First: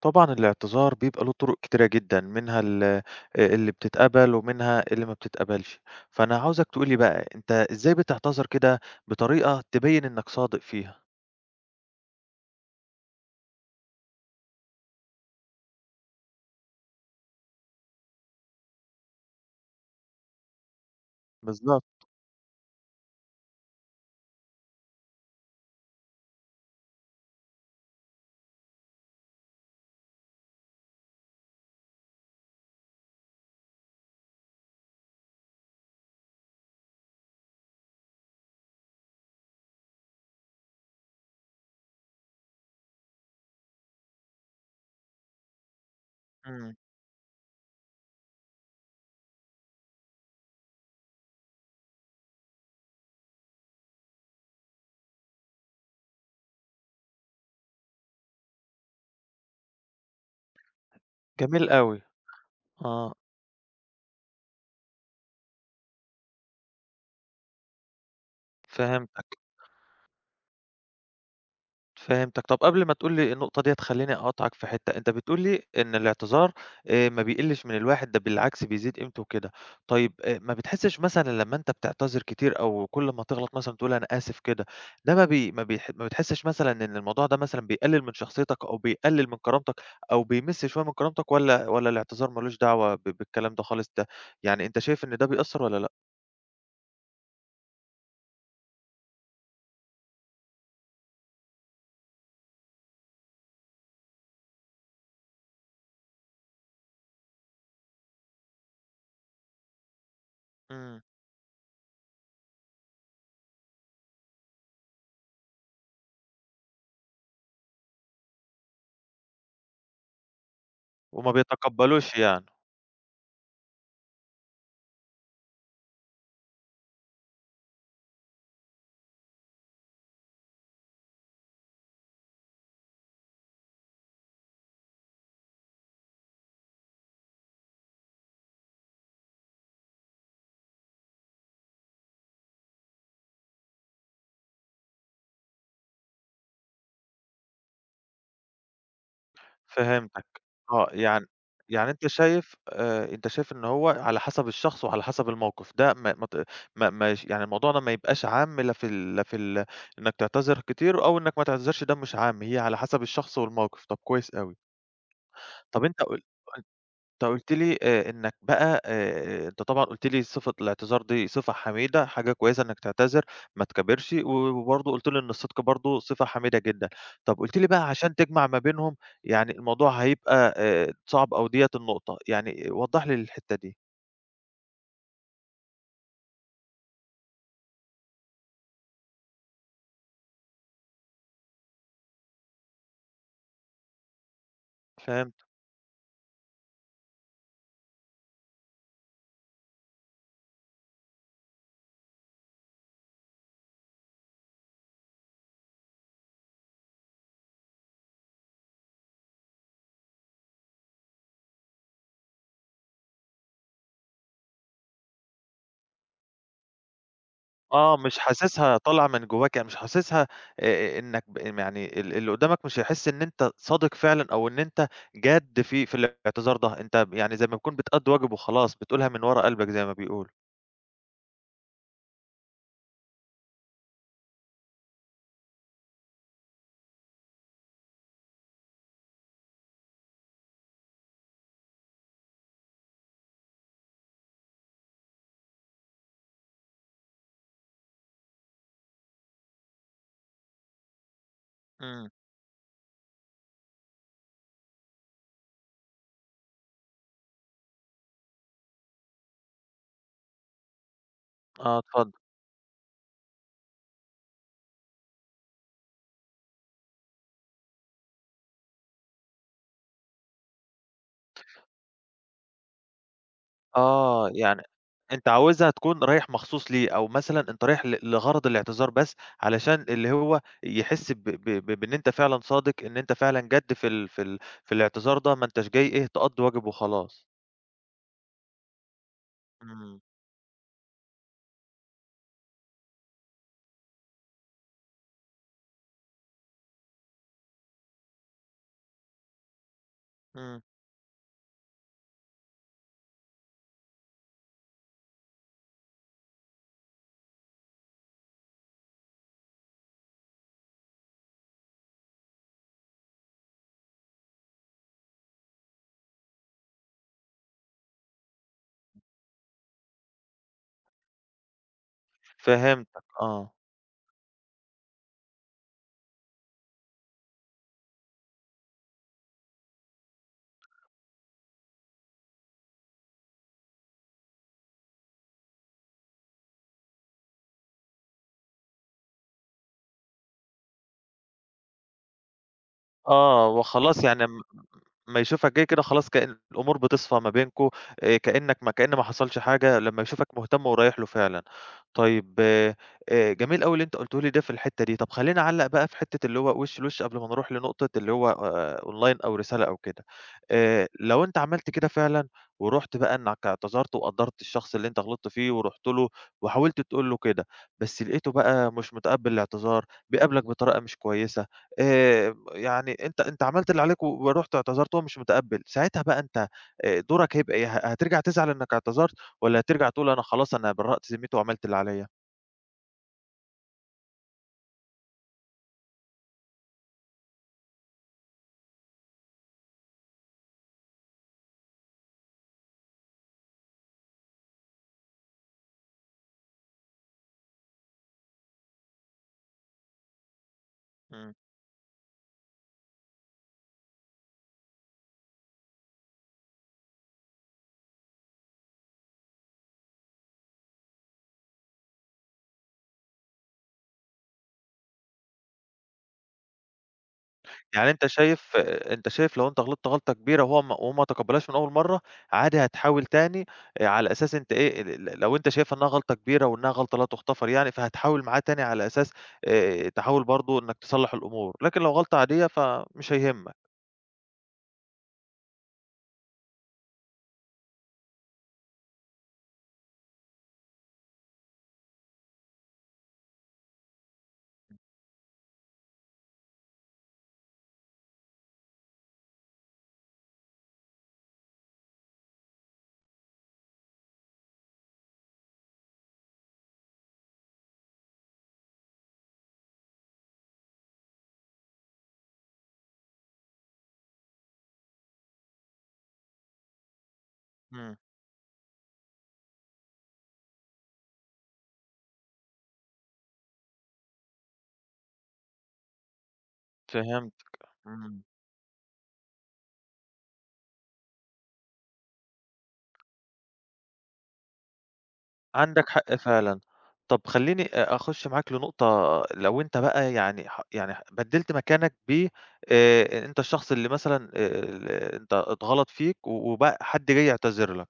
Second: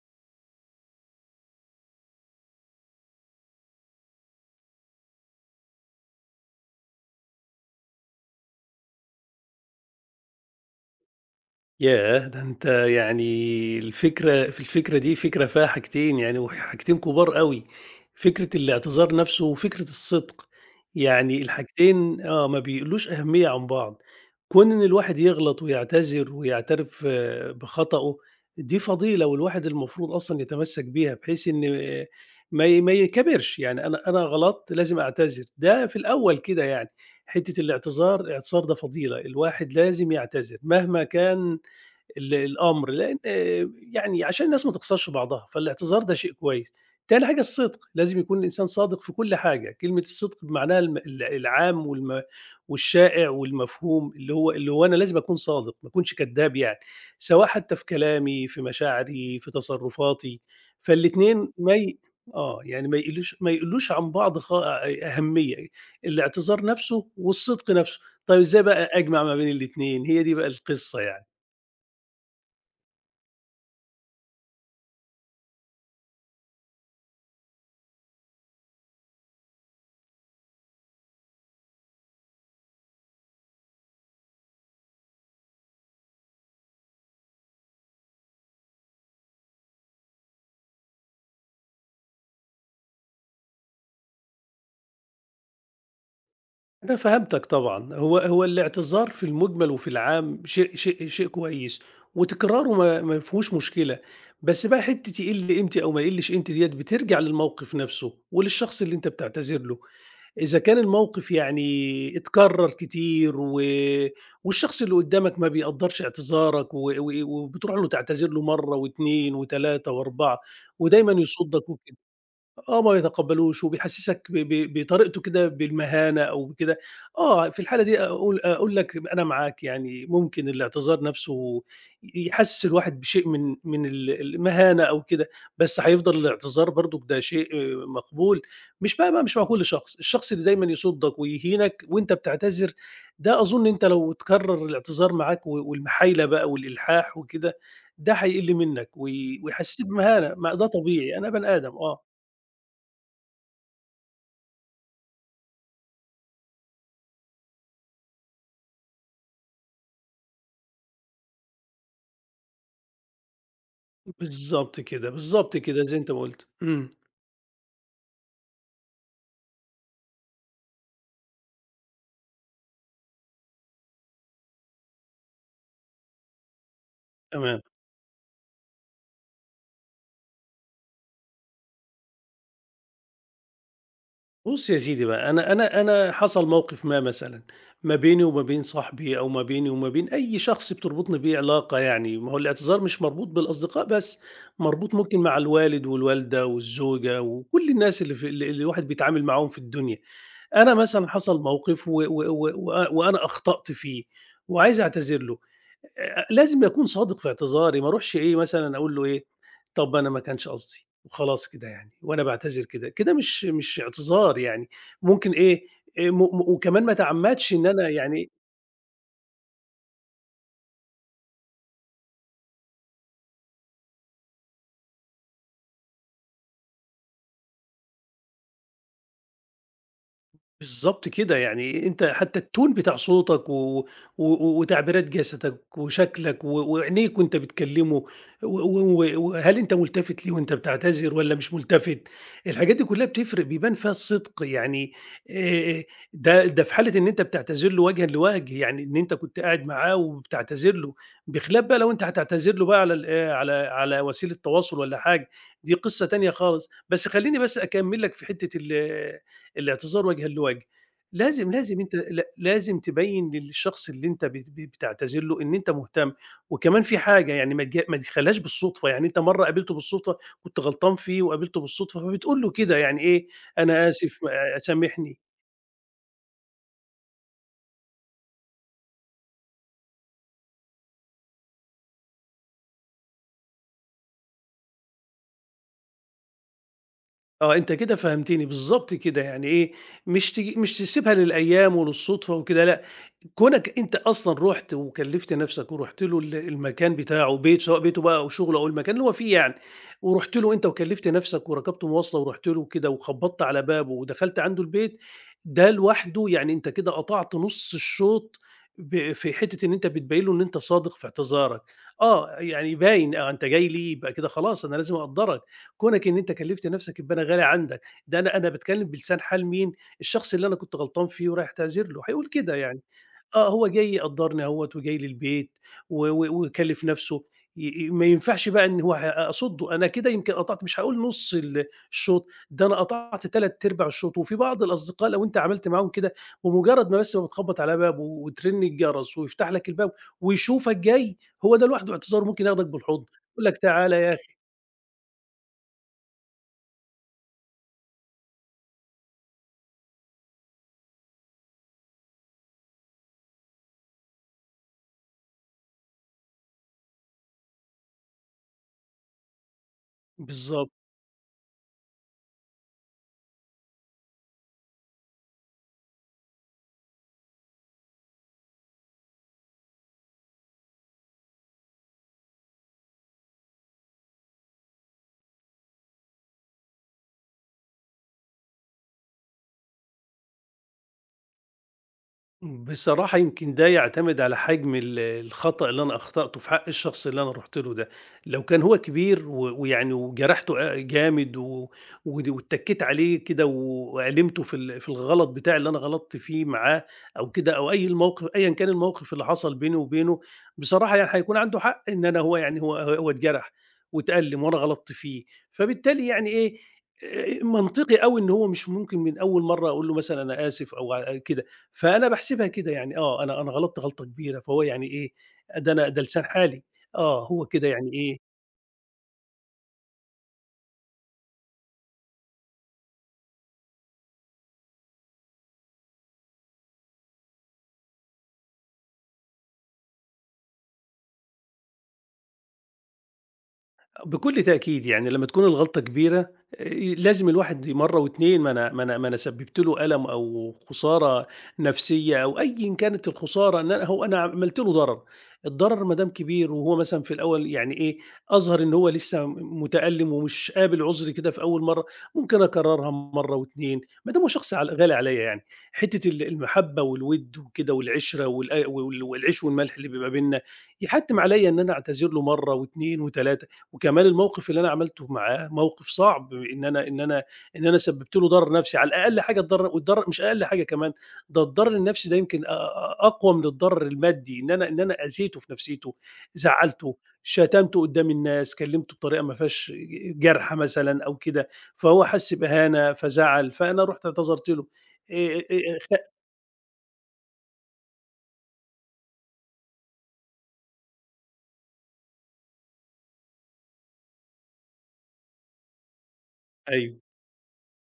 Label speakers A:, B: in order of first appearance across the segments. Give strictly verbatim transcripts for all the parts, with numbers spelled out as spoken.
A: طبعًا الاعتذار بيبقى له طرق كتيرة جدًا، منها ال آآ اللي بتتقبل ومنها اللي ما بتتقبلش، فأنا عاوزك تقول لي بقى أنت إزاي بتعتذر كده بطريقة تبين إنك صادق فيها؟
B: ياه! ده أنت يعني الفكرة في الفكرة دي فكرة فيها حاجتين يعني وحاجتين كبار أوي، فكرة الاعتذار نفسه وفكرة الصدق، يعني
A: بالضبط.
B: الحاجتين آه، ما بيقلوش أهمية عن بعض. كون إن الواحد يغلط ويعتذر ويعترف آه، بخطأه دي فضيلة والواحد المفروض أصلًا يتمسك بيها بحيث إن آه، ما ي ما يكابرش، يعني أنا أنا غلطت لازم أعتذر، ده في الأول كده يعني. حتة الاعتذار الاعتذار ده فضيلة، الواحد لازم يعتذر مهما كان ال الأمر، لإن آه، يعني عشان الناس ما تخسرش بعضها، فالاعتذار ده شيء كويس.
A: إمم.
B: تاني حاجة الصدق، لازم يكون الإنسان صادق في كل حاجة، كلمة الصدق بمعناها الم ال العام والم والشائع والمفهوم، اللي هو اللي هو أنا لازم أكون صادق، ما أكونش كدّاب يعني، سواء حتى في كلامي، في مشاعري، في تصرفاتي، فالاتنين
A: جميل
B: ما ي
A: أوي.
B: آه، يعني ما
A: آه.
B: يقلوش ما يقلوش عن بعض خا أ أهمية، الاعتذار نفسه والصدق نفسه. طيب إزاي بقى أجمع ما
A: فهمتك.
B: بين الاتنين؟ هي دي بقى القصة يعني.
A: فهمتك. طب قبل ما تقول لي النقطة ديّة خلّيني أقاطعك في حتّة، أنت بتقول لي إن الاعتذار آآ ما بيقلّش من الواحد ده بالعكس بيزيد قيمته وكده. طيب آآ ما بتحسّش مثلًا لمّا أنت بتعتذر كتير أو كل ما تغلط مثلًا تقول أنا آسف كده، ده ما بي ما بيح ما بتحسّش مثلًا إن الموضوع ده مثلًا بيقلّل من شخصيتك أو بيقلّل من كرامتك أو بيمِس شوية من كرامتك والّا والّا الاعتذار ما لوش دعوة ب بالكلام ده خالص ده، يعني أنت شايف إن ده بيأثّر والّا لأ؟
B: أنا فهمتك طبعًا، هو هو الاعتذار في المُجمل وفي العام شيء شيء شيء كويس، وتكراره ما ما فيهوش مشكلة، بس بقى حتّة يقِل قيمتي أو ما يقِلِّش قيمتي ديّة بترجع للموقف نَفْسه وللشخص اللي أنت بتعتذر له، إذا كان
A: إمم.
B: الموقف يعني اتكرر كتير و والشخص اللي قدّامك ما بيقدّرش اعتذارك و و وبتروح له تعتذر له مرة واتنين وتلاتة وأربعة ودايمًا
A: وما
B: يصُدّك وكده.
A: بيتقبّلوش يعني.
B: آه، ما يتقبّلوش وبيحسّسك ب ب بطريقته كده بالمهانة أو بكده، آه، في الحالة دي أقول أقول لك أنا معاك، يعني ممكن الاعتذار نَفْسه ي يحسّس الواحد بشيء من من ال المهانة أو كده، بس هيفضل الاعتذار برضُك ده شيء آه، مقبول. مش بقى بقى مش مع كل شخص، الشخص اللي دايمًا يصُدّك ويهينك وأنت بتعتذر، ده أظُن أنت لو تكرّر الاعتذار معاك و والمحايلة بقى والإلحاح وكده، ده هيقِل منّك وي ويحسّسك
A: فهمتك.
B: بمهانة، ما ده
A: آه،
B: طبيعي،
A: يعني
B: أنا بني آدم،
A: يعني
B: آه.
A: أنت شايف آآ، أنت شايف إن هو على حسب الشخص وعلى حسب الموقف، ده ما ما ت ما ما يش يعني الموضوع ده ما يبقاش عام لا في ال لا في ال إنك تعتذر كتير أو إنك ما تعتذرش ده مش عام، هي على حسب الشخص والموقف، طب كويس أوي.
B: بالضبط كده، بالضبط كده
A: طب
B: زي
A: أنت
B: أنت
A: قُل
B: ما قُلت. إمم،
A: أنت قُلت لي آآ إنّك بقى آآ أنت طبعًا قُلت لي صفة الاعتذار دي صفة حميدة، حاجة كويسة إنّك تعتذر ما تكابرش، و وبرضه قُلت لي إن الصدق برضه صفة حميدة جدًا. طب قُلت
B: تمام.
A: لي بقى عشان تجمع ما بينهم، يعني الموضوع هيبقى آآ صعب أو ديّة النقطة، يعني وضّح لي الحتّة دي.
B: بُص يا سيدي بقى، أنا أنا أنا حصل موقف ما مثلًا، ما بيني وما بين صاحبي أو ما بيني وما بين أي شخص بتربطني بيه علاقة يعني، ما هو الاعتذار مش مربوط بالأصدقاء بس، مربوط ممكن مع
A: فهمت.
B: الوالد والوالدة والزوجة وكل الناس اللي في اللي اللي الواحد بيتعامل معاهم في الدنيا. أنا مثلًا حصل موقف و و و وأ وأنا أخطأت فيه وعايز أعتذر له، آآ لازم أكون صادق في اعتذاري، ما أروحش إيه مثلًا أقول له إيه، طَب أنا ما كانش قصدي وخلاص كده يعني وأنا باعتذر كده، كده مش مش اعتذار يعني، ممكن إيه، آآ م م وكمان ما أتعمّدش إن أنا
A: آه، مش
B: يعني
A: حاسسها طالعة من جواك، يعني مش حاسسها آآ إنك ب يعني ال اللي قدّامك مش هيحس إن أنت صادق فعلًا أو إن أنت جاد في في الاعتذار ده، أنت ب يعني زي ما بتكون بتأدّي واجب وخلاص، بتقولها من ورا قلبك زي ما بيقولوا.
B: بالضبط كده، يعني أنت حتى الtone بتاع صوتك و و و- وتعبيرات جسدك وشكلك و وعينيك وأنت بتكلمه و و و- وهل أنت ملتفت ليه وأنت بتعتذر والّا مش ملتفت، الحاجات دي كلها بتفرق بيبان فيها الصدق، يعني آآ ده ده في حالة إن أنت بتعتذر له وجهًا لوجه، يعني إن أنت كنت قاعد معاه وبتعتذر له، بخلاف بقى لو أنت
A: إمم.
B: هتعتذر له بقى على ال آآ على على وسيلة تواصل والّا حاجة، دي قصة تانية خالص، بس خلّيني بس أكمّل لك في حتة ال الاعتذار وجهًا لوجه، لازم
A: آه
B: لازم أنت
A: اتفضل.
B: لا لازم تبيّن للشخص اللي أنت بت ب بتعتذر له إن أنت مهتم، وكمان في حاجة يعني ما تج ما تخلّيهاش بالصدفة، يعني أنت مرّة قابلته بالصدفة كنت غلطان فيه وقابلته بالصدفة، فبتقول له كده يعني إيه، أنا آسف
A: آه،
B: آآ
A: يعني
B: سامحني.
A: أنت عاوزها تكون رايح مخصوص ليه، أو مثلًا أنت رايح ل لغرض الاعتذار بس علشان اللي هو يحس ب ب ب بإن أنت فعلًا صادق، إن أنت فعلًا جاد في ال في ال في الاعتذار ده، ما أنتاش جاي إيه، تقضّي واجب وخلاص.
B: آه أنت كده فهمتني، بالضبط كده، يعني إيه،
A: إمم.
B: مش تيجي مش تسيبها للأيام وللصدفة وكده لأ، كونك أنت أصلًا رُحت وكلّفت نَفْسك ورُحت له ال المكان بتاعه بيت سواء بيته بقى أو شُغله أو المكان اللي هو فيه يعني، ورُحت له
A: إمم.
B: أنت وكلّفت نَفْسك وركبت مواصلة ورُحت له كده وخبّطت على بابه ودخلت عنده البيت، ده لوحده يعني أنت كده قطعت نُص الشوط ب في حتّة إن أنت بتبيّن له إن أنت صادق في اعتذارك. آه، يعني باين آه، أنت جاي لي يبقى كده خلاص أنا لازم أقدّرك، كونك إن أنت كلّفت نَفْسك يبقى أنا غالي عندك، ده أنا أنا باتكلّم بلسان حال مين؟ الشخص اللي أنا كنت غلطان فيه ورايح أعتذر له، هيقول كده يعني.
A: فهمتك.
B: آه،
A: آه،
B: هو جاي يقدّرني أهوّة وجاي لي البيت و و ويكلّف نَفْسه، ي ي ما ينفعش بقى إن هو ه أصُدّه، أنا كده يمكن قطعت مش هاقول نُص ال الشوط، ده أنا قطعت ثلاثة أرباع الشوط، وفي بعض الأصدقاء لو أنت عملت معاهم كده، بمُجرّد ما بس ما بتخبّط على باب و وترن الجرس ويفتح لك الباب ويشوفك جاي، هو ده لوحده اعتذار ممكن ياخدك بالحضن، يقول
A: آه.
B: لك تعالَ
A: وخلاص
B: يا
A: يعني
B: أخي
A: م أمّا يشوفك جاي كده خلاص كأن الأمور بتصفى ما بينكم، آآ كأنك ما كأن ما حصلش حاجة لمّا يشوفك مهتم ورايح له فعلًا. طيب آآ جميل أوي اللي أنت قُلته لي ده في الحتّة دي، طب خلّيني أعلّق بقى في حتّة اللي هو وِش لوِش قبل ما نروح لنقطة اللي هو آآ أونلاين أو رسالة أو كده.
B: بالضبط.
A: آآ لو أنت عملت كده فعلًا ورُحت بقى إنّك اعتذرت وقدّرت الشخص اللي أنت غلطت فيه ورُحت له وحاولت تقول له كده، بس لقيته بقى مش متقبّل الاعتذار، بيقابلك بطريقة مش كويسة، آآ يعني أنت أنت عملت اللي عليك و ورُحت اعتذرت وهو مش متقبّل، ساعتها بقى أنت آآ دورك هيبقى إيه؟ ه هترجع تزعل إنّك اعتذرت والّا هترجع تقول أنا خلاص أنا برّأت ذمّتي وعملت اللي عليّا؟
B: بصراحة يمكن ده يعتمد على حجم ال الخطأ اللي أنا أخطأته في حق الشخص اللي أنا رُحت له ده، لو كان هو كبير و ويعني وجرحته أ جامد و ود واتّكيت عليه كده و- وألمته في ال في الغلط بتاعي اللي أنا غلطت فيه معاه أو كده أو أي الموقف أيًا كان الموقف اللي حصل بيني وبينه، بصراحة يعني
A: إمم.
B: هيكون عنده حق إن أنا هو يعني هو هو اتجرح واتألم وأنا غلطت فيه، فبالتالي يعني إيه، آآ منطقي أوي إن هو مش ممكن من أول مرّة أقول له مثلًا أنا آسف أو ع كده. فأنا باحسبها كده يعني آه، أنا أنا غلطت غلطة كبيرة، فهو يعني إيه، ده أنا ده لسان حالي، آه، هو كده
A: يعني
B: يعني
A: أنت
B: إيه.
A: شايف آه، أنت شايف لو أنت غلطت غلطة كبيرة وهو ما وهو ما تقبّلهاش من أول مرّة، عادي هتحاول تاني آآ على أساس أنت إيه ال ل لو أنت شايف إنّها غلطة كبيرة وإنّها غلطة لا تُغتفر يعني، فهتحاول معاه تاني على أساس آآ تحاول برضه إنّك تصلّح الأمور، لكن لو غلطة عادية فمش هيهمّك.
B: بكل تأكيد يعني لمّا تكون الغلطة كبيرة آآ، لازم الواحد مرة واتنين ما أنا ما أنا ما أنا سببت له ألم أو خسارة نفسية أو أيًا كانت الخسارة إن أنا هو أنا عملت له ضرر، الضرر ما دام كبير وهو مثلًا في الأول يعني إيه أظهر إن هو لسه م متألم ومش قابل عذري كده في أول مرّة، ممكن أكررها مرة واتنين ما دام هو شخص عل غالي عليَّ يعني، حتة ال المحبة والوِد وكده والعِشرة والأ وال والعيش والملح اللي بيبقى بيننا يحتّم عليَّ إن أنا أعتذر له مرة واتنين وتلاتة. وكمان الموقف اللي أنا عملته معاه موقف صعب إن أنا إن أنا إن أنا
A: إمم.
B: سببت له ضرر نفسي على الأقل حاجة الضرر والضرر مش أقل حاجة كمان، ده الضرر النفسي ده يمكن أ- أ- أقوى من الضرر المادي إن أنا إن أنا أذيته في نفسيته، زعلته،
A: فهمت.
B: شتمته قدام
A: إمم.
B: الناس، كلمته بطريقه ما فيهاش جرح مثلا او كده، فهو حس باهانه فزعل فانا رحت اعتذرت له. إيه إيه إيه،
A: عندك حق
B: خ-
A: فعلًا. طب خلّيني أ أخُش معاك لنقطة لو أنت بقى يعني ح يعني ح بدّلت مكانك ب آآ أنت الشخص اللي مثلًا آآ ال أنت اتغلط فيك و وبقى حد
B: ايوه.
A: جاي يعتذر لك،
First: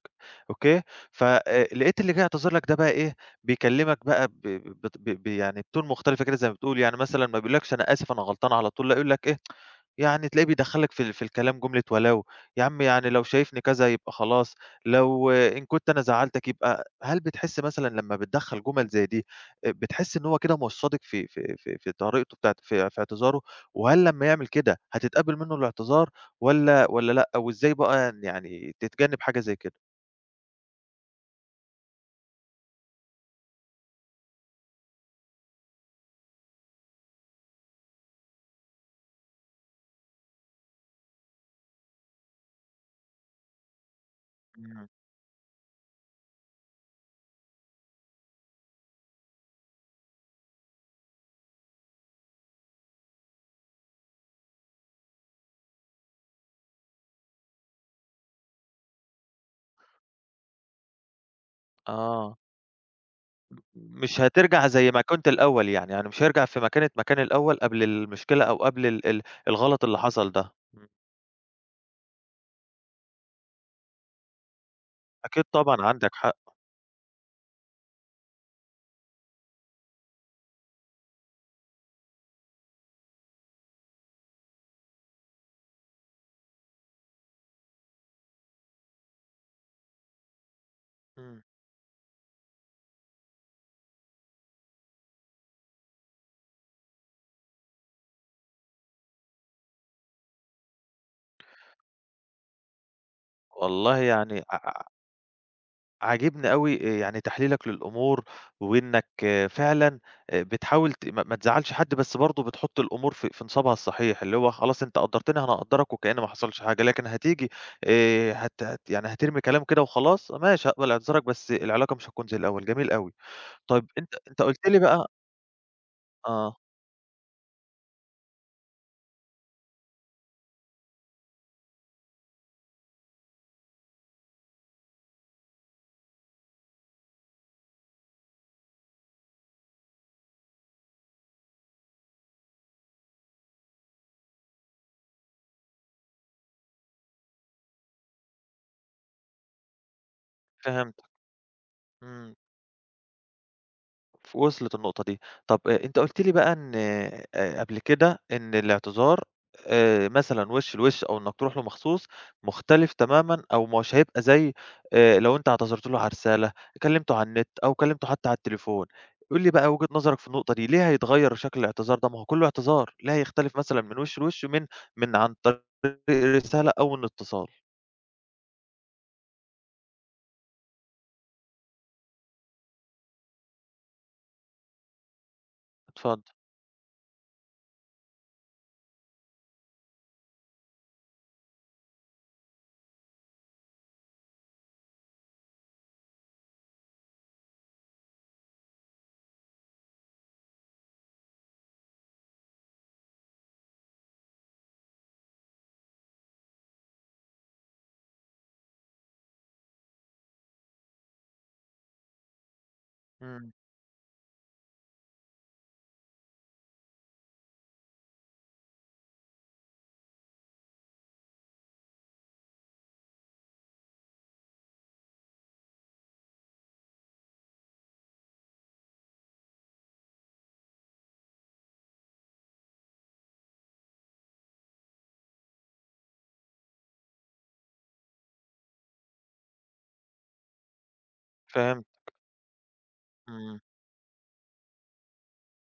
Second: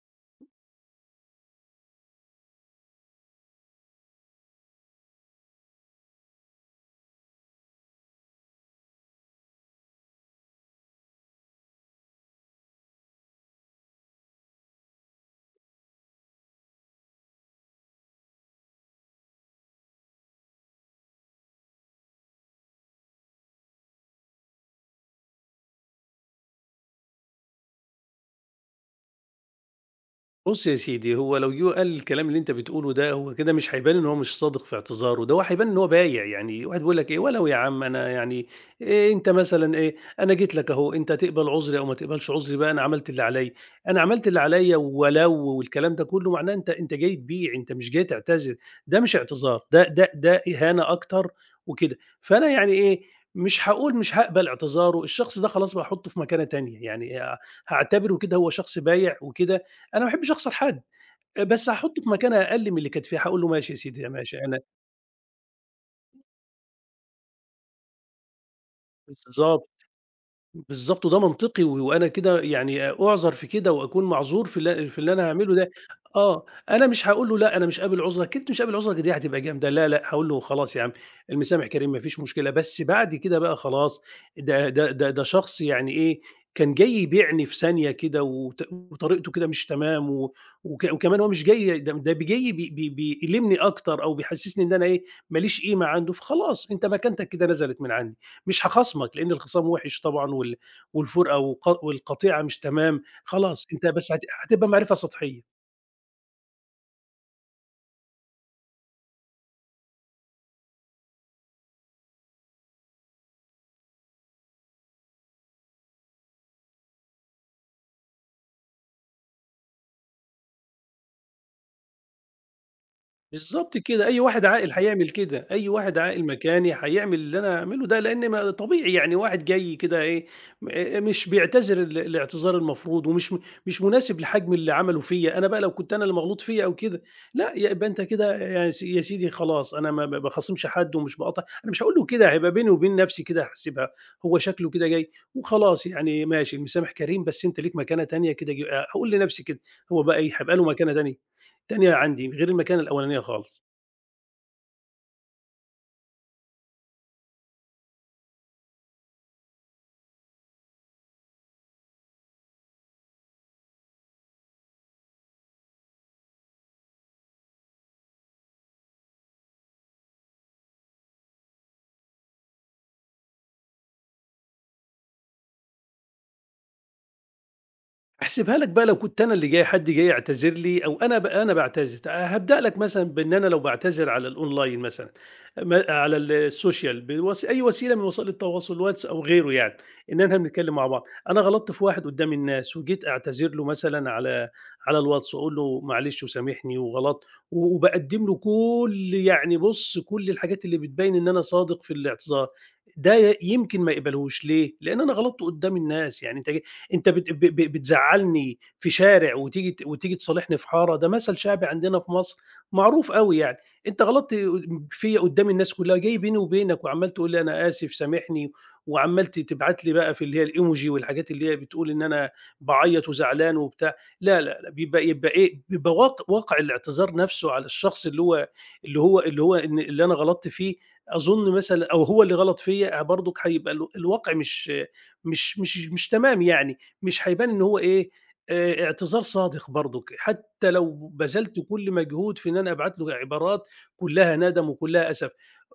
A: أوكي؟ ف آآ لقيت اللي جاي يعتذر لك ده بقى إيه، بيكلّمك بقى ب بط ب ب يعني بتون مختلفة كده زي ما بتقول، يعني مثلًا ما بيقولكش أنا آسف أنا غلطان على طول، لأ يقول لك إيه، يعني تلاقيه بيدخّلك في ال في الكلام جملة ولو، يا عم يعني لو شايفني كذا يبقى خلاص، لو آه، إن كنت أنا زعّلتك يبقى هل بتحس مثلًا لمّا بتدخّل جُمل زي دي، آآ بتحس إن هو كده مُوصّدِك في في في في طريقته بتاعة في في اعتذاره، وهل لمّا يعمل كده هتتقبّل منّه الاعتذار والّا والّا لأ، وإزاي بقى يعني تتجنّب حاجة زي كده؟
B: بُص يا سيدي، هو لو جه وقال الكلام اللي أنت بتقوله ده، هو كده مش هيبان إن هو مش صادق في اعتذاره، ده هو هيبان إن هو بايع، يعني واحد بيقول لك إيه: "ولو يا عم أنا يعني آآ أنت مثلًا إيه، أنا جيت لك أهو، أنت تقبل عذري أو ما تقبلش عذري بقى أنا عملت اللي عليَّ، أنا عملت اللي عليَّ
A: إمم.
B: ولو"، والكلام ده كله، معناه أنت أنت جاي تبيع، أنت مش جاي تعتذر، ده مش اعتذار، ده ده ده إهانة أكتر وكده. فأنا يعني إيه، مش هاقول مش هاقبل اعتذاره، الشخص ده خلاص باحطه في مكانة تانية، يعني آآ هاعتبره كده هو شخص بايع وكده، أنا ما باحبش أخسر حد، بس هاحطّه في مكانة
A: آه.
B: أقل من اللي كانت فيها، هاقول له ماشي يا سيدي،
A: مش
B: ماشي أنا
A: هترجع زي ما كنت الأول يعني، يعني مش هيرجع في مكانة مكان الأول قبل المشكلة أو قبل ال ال الغلط
B: بالضبط.
A: اللي حصل ده. إمم.
B: بالضبط، وده منطقي و وأنا كده يعني أُعذر في كده وأكون معذور في ال في اللي أنا
A: أكيد
B: هاعمله ده.
A: طبعًا عندك حق.
B: آه، أنا مش هاقول له لأ أنا مش قابل عُذرك، كلمة مش قابل عُذرك دي هتبقى جامدة، لا، لأ، هاقول له خلاص يا عم المسامح كريم ما فيش مشكلة، بس بعد كده بقى خلاص، ده ده ده ده شخص يعني إيه، كان جاي يبيعني في ثانية كده وط وطريقته كده مش تمام و وك وكمان هو
A: إمم.
B: مش جاي ده ده بي جاي بي بي بيألمني أكتر أو بيحسسني إن أنا إيه، ما ليش قيمة عنده، فخلاص أنت مكانتك كده نزلت من عندي. مش هاخاصمك، لإن الخصام وِحِش طبعًا وال والفُرقة وق والقطيعة مش تمام، خلاص أنت
A: والله
B: بس هت
A: يعني
B: هتبقى
A: ع
B: معرفة سطحية.
A: عاجبني أوي آآ يعني تحليلك للأمور، وإنك آه، فعلًا آآ بتحاول ت ما ما تزعّلش حد، بس برضه بتحُط الأمور في في نصابها الصحيح، اللي هو خلاص أنت قدّرتني أنا هاقدّرك وكأن ما حصلش حاجة، لكن هتيجي آآ هت هت يعني هترمي كلام كده وخلاص، ماشي هاقبل اعتذارك بس العلاقة مش هتكون زي الأول، جميل أوي.
B: بالضبط
A: طيب
B: كده،
A: أنت
B: أي
A: أنت
B: واحد
A: قُلت
B: عاقل
A: لي بقى
B: هيعمل كده، أي واحد عاقل
A: آه.
B: مكاني هيعمل اللي أنا هاعمله ده، لإن ما طبيعي يعني واحد جاي كده إيه، آآ مش بيعتذر ال الاعتذار المفروض ومش م مش مناسب لحجم اللي عمله فيّا، أنا بقى لو كنت أنا اللي مغلوط فيّا أو كده، لأ يبقى أنت كده يا س يا سيدي خلاص أنا ما ب باخاصمش حد ومش باقاطع أنا مش هاقول له كده، هيبقى بيني وبين نفسي كده هاحسبها، هو شكله كده جاي وخلاص يعني ماشي المسامح كريم، بس أنت ليك مكانة تانية كده ج هاقول لنفسي كده، هو بقى إيه، هيبقى له مكانة
A: فهمتك.
B: تانية، تانية عندي
A: إمم.
B: غير المكانة الأولانية خالص.
A: ف- وصلت النقطة دي. طب آآ أنت قُلت لي بقى إن آآ قبل كده إن الاعتذار آآ مثلًا وِش لوِش أو إنّك تروح له مخصوص، مختلف تمامًا أو مش هيبقى زي آآ لو أنت اعتذرت له على رسالة، كلّمته على النت أو كلّمته حتّى على التليفون. قُل لي بقى وجهة نظرك في النقطة دي، ليه هيتغيّر شكل الاعتذار ده؟ ما هو كُلّه اعتذار، ليه هيختلف مثلًا من وِش لوِش من من عن طريق رسالة أو من اتصال؟
B: هاحسبها لك بقى لو كنت أنا اللي جاي حد جاي يعتذر لي أو أنا ب أنا باعتذر، هابدأ لك مثلًا بإن أنا لو باعتذر على الأونلاين مثلًا ما على
A: اتفضل.
B: ال- السوشيال بوس أي وسيلة من وسائل التواصل واتس أو غيره يعني، إن إحنا بنتكلم مع بعض، أنا غلطت في واحد قدّام الناس وجيت أعتذر له مثلًا على على الواتس وأقول له معلش وسامحني وغلطت، و وباقدّم له كل يعني بُص كل الحاجات اللي بتبين إن أنا صادق في الاعتذار، ده ي يمكن ما يقبلهوش ليه؟ لإن أنا غلطت قدّام الناس يعني أنت ج أنت بت ب ب بتزعّلني في شارع وتيجي ت وتيجي تصالحني في حارة، ده مثل شعبي عندنا في مصر معروف أوي
A: إمم.
B: يعني، أنت غلطت فيّا قدّام الناس كلّها، جاي بيني وبينك وعمّال تقول لي أنا آسف سامحني، وعمّال ت تبعت لي بقى في اللي هي الemoji والحاجات اللي هي بتقول إن أنا باعيّط وزعلان وبتاع، لا، لا، لأ، بيبقى يبقى إيه، بيبقى واق واقع الاعتذار نَفْسه على الشخص اللي هو اللي هو اللي هو إن اللي أنا غلطت فيه، أظن مثلًا أو هو اللي غلط فيّا برضُك هيبقى ال الواقع مش مش مش مش تمام يعني. مش هيبان إن هو إيه، آآ اعتذار صادق برضُك، حتى لو بذلت
A: فهمت.
B: كل مجهود في إن أنا أبعت له
A: إمم.
B: عبارات كلّها ندم وكلّها أسف.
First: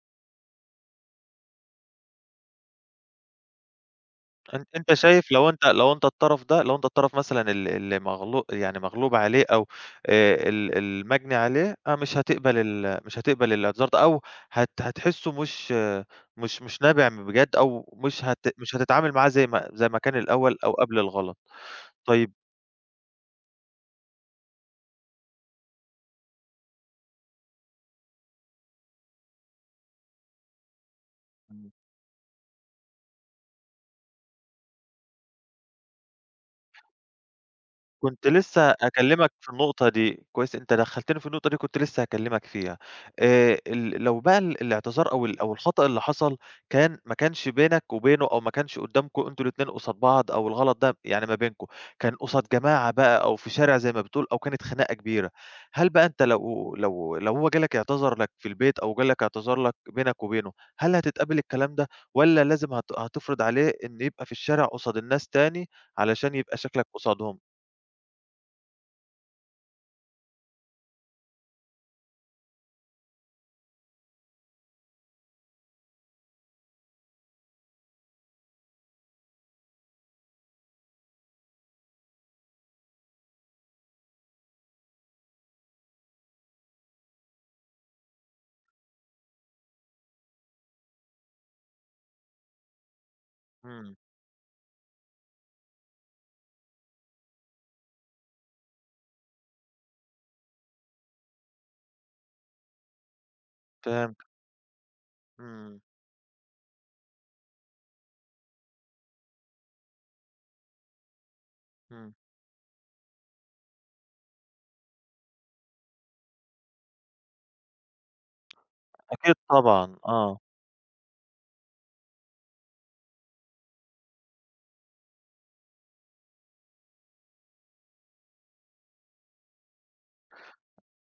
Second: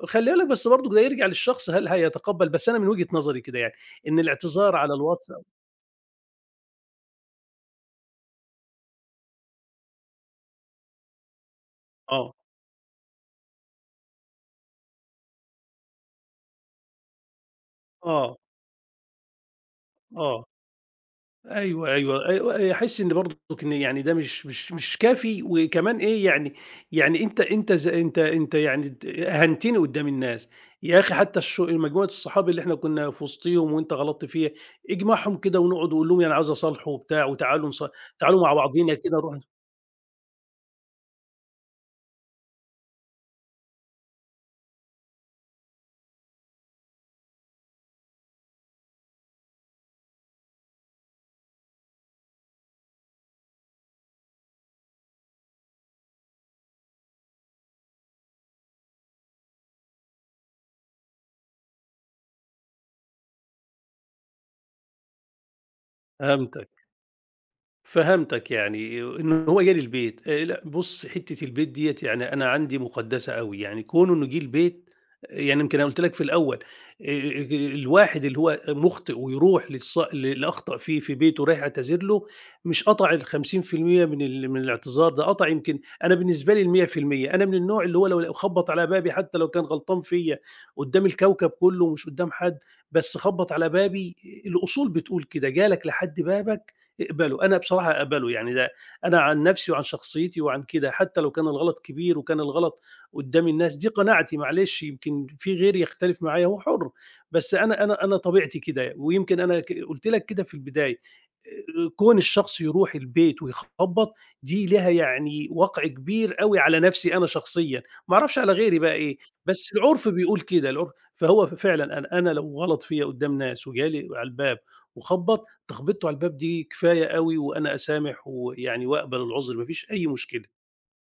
B: خلّي بالك بس برضُك ده يرجع للشخص هل هيتقبّل، بس أنا من وجهة نظري كده يعني، إن
A: أن
B: الاعتذار
A: أنت
B: على
A: شايف
B: الواتس أو
A: لو أنت لو أنت الطرف ده لو أنت الطرف مثلًا ال اللي مغلو يعني مغلوب عليه أو آآ ال المجني عليه آه، مش
B: آه،
A: هتقبل ال مش هتقبل الاعتذار ده أو هت هتحسّه مش آه، مش مش نابع بجد أو مش
B: آه،
A: هت مش هتتعامل معاه زي ما زي ما كان
B: آه.
A: الأول أو قبل الغلط.
B: أيوه، أيوه،
A: طيب
B: أيوه، أيوه، أحس إن برضُك إن يعني ده مش مش مش كافي، وكمان إيه يعني، يعني أنت أنت ز أنت أنت يعني د أهنتني قدّام الناس، يا أخي حتى الش مجموعة الصحاب اللي إحنا كنا في وسطيهم وأنت غلطت فيها، اجمعهم كده ونقعد وقُل لهم أنا عاوز أصالحه وبتاع وتعالوا نص
A: كنت
B: تعالوا مع
A: لسه
B: بعضينا كده
A: هاكلّمك
B: نروح.
A: في النقطة دي، كويس أنت دخّلتني في النقطة دي كنت لسه هاكلّمك فيها، آآ ال لو بقى ال الاعتذار أو ال أو الخطأ اللي حصل كان ما كانش بينك وبينه أو ما كانش قدّامكم أنتم الاتنين قصاد بعض أو الغلط ده يعني ما بينكم، كان قصاد جماعة بقى أو في شارع زي ما بتقول أو كانت خناقة كبيرة، هل بقى أنت لو لو لو هو جه لك اعتذر لك في البيت أو جه لك اعتذار لك بينك وبينه، هل هتتقبل الكلام ده والّا لازم هت هتفرض عليه إن يبقى في الشارع قصاد الناس تاني علشان يبقى
B: فهمتك.
A: شكلك قصادهم؟
B: فهمتك يعني إن هو جالي البيت، آآ لأ بُص حتّة البيت ديّة يعني أنا عندي مقدّسة أوي، يعني كونه إنه جِه البيت آه، يعني يمكن أنا قُلت لك في الأول آآ الواحد اللي هو مُخطئ ويروح للص للي أخطأ فيه في بيته رايح أعتذر له، مش قطع الخمسين بالمية من ال من الاعتذار ده، قطع يمكن أنا بالنسبة لي المية بالمية، أنا من النوع اللي هو لو لو خبّط على بابي حتى لو كان غلطان فيّا قدّام الكوكب كُلّه ومش قدّام حد، بس خبّط على
A: إمم.
B: بابي الأصول بتقول كده، جالك لحد بابك اقبله، أنا بصراحة أقبله، يعني ده أنا عن نفسي وعن شخصيتي وعن كده حتى لو كان الغلط كبير وكان الغلط قدّام الناس، دي
A: فهمتك.
B: قناعتي معلش يمكن في
A: إمم.
B: غيري يختلف معايا هو حُر، بس أنا أنا أنا طبيعتي كده، ويمكن أنا ك قُلت لك كده في البداية، آآ
A: إمم.
B: كون الشخص يروح البيت ويخبّط دي ليها يعني وَقْع كبير أوي على نفسي أنا شخصيًا، ما أعرفش على غيري بقى إيه،
A: أكيد
B: بس
A: طبعًا.
B: العُرف
A: آه.
B: بيقول كده، العُرف فهو ف فعلًا أنا أنا لو غلط فيّا قدّام ناس وجه لي على الباب وخبّط تخبطته على الباب دي كفاية أوي وأنا أسامح ويعني وأقبل العُذر ما فيش أي مشكلة.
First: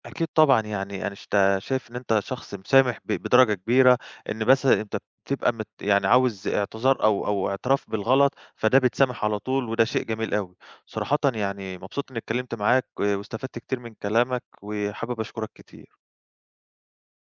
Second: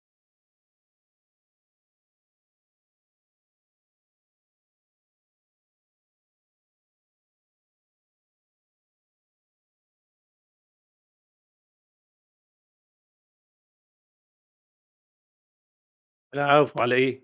A: أكيد طبعًا، يعني أنا شت شايف إن أنت شخص مسامح ب بدرجة كبيرة، إن بس أنت بتبقى مت يعني عاوز اعتذار أو أو اعتراف بالغلط، فده بتسامح على طول، وده شيء جميل أوي، صراحةً يعني مبسوط إني اتكلمت معاك واستفدت كتير من كلامك، وحابب أشكرك كتير.
B: العفو على إيه؟